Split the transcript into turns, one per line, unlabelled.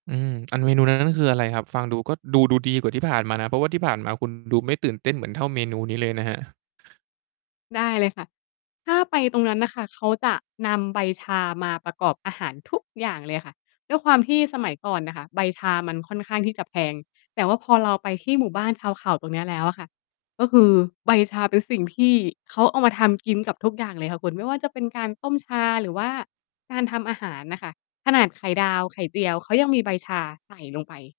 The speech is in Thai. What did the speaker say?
อืม อันเมนูนั้น นั้นคืออะไรครับ? ฟังดูก็ดู ดูดีกว่าที่ผ่านมานะ เพราะว่าที่ผ่านมา คุณดูไม่ตื่นเต้นเหมือนเท่าเมนูนี้เลยนะครับ
ได้เลยค่ะ ถ้าไปตรงนั้นน่ะค่ะ เขาจะนำใบชามาประกอบอาหารทุกอย่างเลยค่ะ ด้วยความที่สมัยก่อนน่ะค่ะใบชามันค่อนข้างที่จะแพง แต่ว่าพอเราไปที่หมู่บ้านชาวเขาตรงเนี้ยแล้วอะค่ะ ก็คือใบชาเป็นสิ่งที่เขาเอามาทำกินกับทุกอย่างเลยค่ะคุณ ไม่ว่าจะเป็นการต้มชา หรือว่าการทำอาหารน่ะค่ะ ขนาดไข่ดาว ไข่เจียว เขายังมีใบชาใส่ลงไป